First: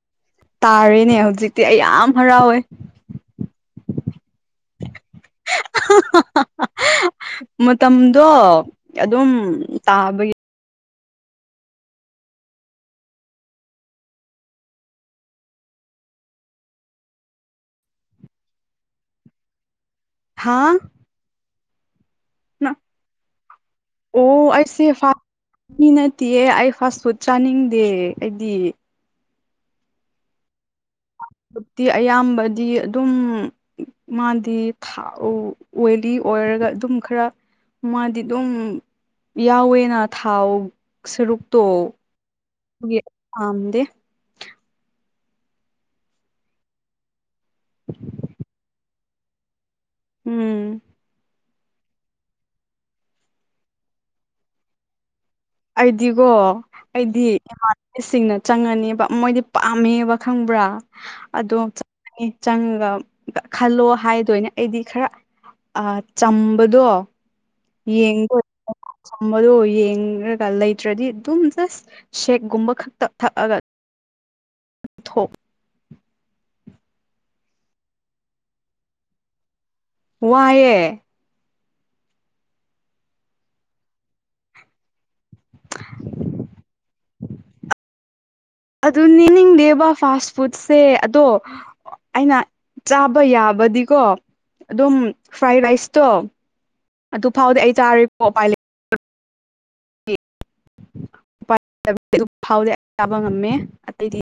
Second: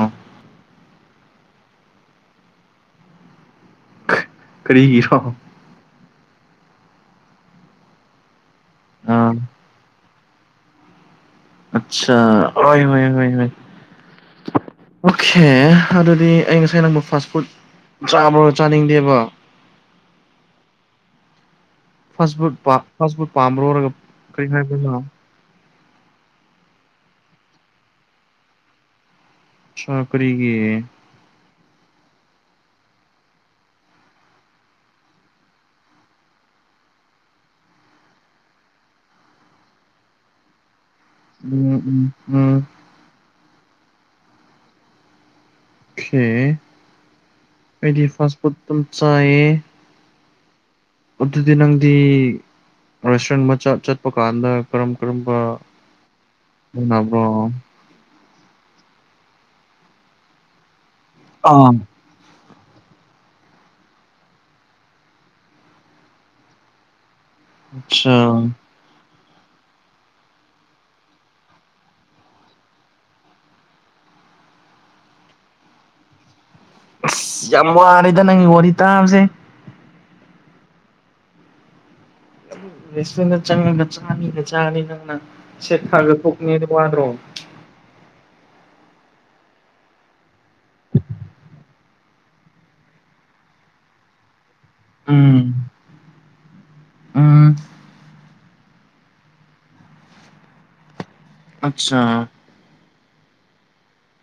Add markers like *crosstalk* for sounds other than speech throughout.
ꯑꯣ ꯇꯥꯔꯦꯅꯦ ꯍꯧꯖꯤꯛꯇꯤ ꯑꯩ ꯌꯥꯝ ꯍꯔꯥꯎꯋꯦ ꯀꯔꯤꯒꯤꯔꯣ ꯃꯇꯝꯗꯣ ꯑꯗꯨꯝ ꯑꯥ ꯇꯥꯕꯒꯤ ꯑꯆꯥ ꯍ ꯍ ꯍ ꯑꯣꯀꯦ ꯑꯗꯨꯗꯤ ꯑꯩ ꯉꯁꯥꯏ ꯅꯪꯕ ꯐꯥꯁ ꯐꯨꯗ ꯆꯥꯕ꯭ꯔꯣ ꯆꯥꯅꯤꯡꯗꯦꯕ ꯍꯥꯥ ꯐ ꯐꯨꯗ ꯐꯥꯁ ꯐꯨꯗ ꯄꯥꯝꯕ꯭ꯔꯣꯔꯒ ꯀꯔꯤ ꯑꯣ ꯑꯩꯁꯦ ꯍꯥꯏꯕꯅ ꯐꯥꯁ ꯃꯤ ꯅꯠꯇꯦꯌꯦ ꯑꯩ ꯐꯥꯁ ꯐꯨꯗ ꯆꯥꯅꯤꯡꯗꯦ ꯑꯩꯗꯤ ꯆꯀꯔꯤꯒꯤ ꯍꯧꯖꯤꯛꯇꯤ ꯑꯌꯥꯝꯕꯗꯤ ꯑꯗꯨꯝ ꯃꯥꯗꯤ ꯑꯣꯏꯂꯤ ꯑꯣꯏꯔꯒ ꯑꯗꯨꯝ ꯈꯔ ꯃꯥꯗꯤ ꯑꯗꯨꯝ ꯌꯥꯎꯋꯦꯅ ꯊꯥꯎ ꯁꯔꯨꯄꯇꯣ ꯎꯝ ꯎꯝ ꯎꯝ ꯀꯝꯗ ꯍꯗꯤ ꯐ ꯐꯨꯝ ꯆꯥꯏꯌꯦ ꯎꯝ ꯑꯗꯨꯗꯤ ꯅꯪꯗꯤ ꯔꯦꯁꯇꯨꯔꯦꯟ ꯑꯃ ꯆꯠꯄ ꯀꯥꯟꯗ ꯀꯔꯝ ꯀꯔꯝ ꯑꯩꯗꯤꯒꯣ ꯑꯩꯗꯤ ꯏꯃꯥꯟꯅꯕꯁꯤꯡꯅ ꯆꯪꯉꯅꯦꯕ ꯃꯣꯏꯗꯤ ꯄꯥꯝꯃꯦꯕ ꯈꯪꯕ꯭ꯔꯥ ꯑꯗꯣ ꯑꯥ ꯆꯪꯉ ꯆꯪꯉꯒ ꯈꯜꯂꯣ ꯍꯥꯏꯗꯣꯏꯅꯦ ꯑꯩꯗꯤ ꯈꯔ ꯑ ꯆꯝꯕꯗꯣ ꯑꯆꯥꯥ ꯊꯝꯕꯗꯣ ꯌꯦꯡꯉꯒ ꯂꯩꯇ꯭ꯔꯗꯤ ꯑꯗꯨꯝ ꯖꯁ ꯁꯦꯛꯒꯨꯝꯕ ꯈꯛꯇ ꯊꯛꯑꯒ ꯎꯝ ꯊ ꯑꯁ ꯌꯥꯝ ꯋꯥꯔꯦꯗ ꯅꯪꯒꯤ ꯋꯥꯔꯤ ꯇꯥꯕꯁꯦ ꯋꯥꯏꯦ ꯁꯇꯅ ꯆꯪꯉꯒ ꯆꯥꯅꯤꯒ ꯆꯥꯅꯤ ꯅꯪꯅ ꯁꯦꯠꯈꯔꯒ ꯀꯣꯛꯅꯦꯅ ꯋꯥꯗ꯭ꯔꯣ *unintelligible* ꯑꯗꯨ ꯅꯅꯤꯡꯗꯦꯕ ꯐꯥꯁ ꯐꯨꯗꯁꯦ ꯑꯗꯣ ꯑꯩꯅ ꯆꯥꯕ ꯌꯥꯕꯗꯤꯀꯣ ꯑꯗꯨꯝ ꯎꯝ ꯐ꯭ꯔꯥꯏ ꯔꯥꯏꯁꯇꯣ ꯑꯗꯨ ꯎꯝ ꯐꯥꯎꯗꯤ ꯑꯩ ꯆꯥꯔꯣꯏ ꯄꯣꯄꯥꯏ ꯂꯩ ꯑꯠꯆꯥ ꯐꯥꯎ ꯆꯥꯕ ꯉꯝꯃꯦ ꯑꯇꯩꯗꯤ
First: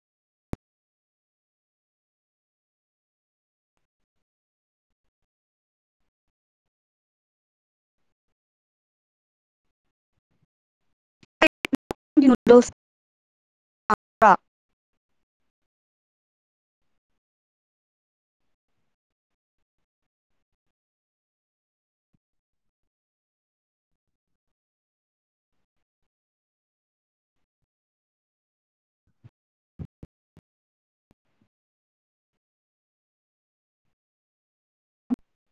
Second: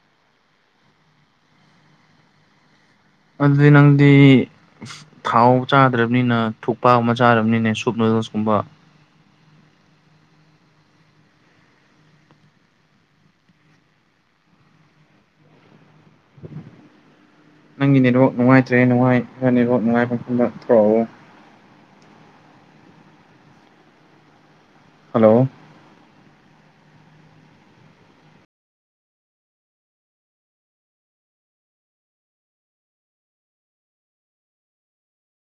ꯑꯗꯨꯗꯤ ꯅꯪꯗꯤ ꯊꯥꯎ ꯆꯥꯗ꯭ꯔꯕꯅꯤꯅ ꯊ ꯊꯣꯛꯄ ꯑꯃ ꯆꯥꯔꯕꯅꯤꯅ ꯁꯨꯞꯅ ꯁꯗꯣꯁ ꯀꯨꯝꯕꯥ *unintelligible* *unintelligible* ꯅꯪꯒꯤ ꯅꯦꯠꯋꯥꯛ ꯅꯨꯡꯉꯥꯏꯇ꯭ꯔꯦ ꯅꯨꯡꯉꯥꯏ ꯅꯦꯠꯋꯥꯛ ꯅꯨꯡꯉꯥꯏꯕꯐꯝꯗ ꯊꯣꯛꯧꯔꯛꯎ ꯍꯜꯂꯣ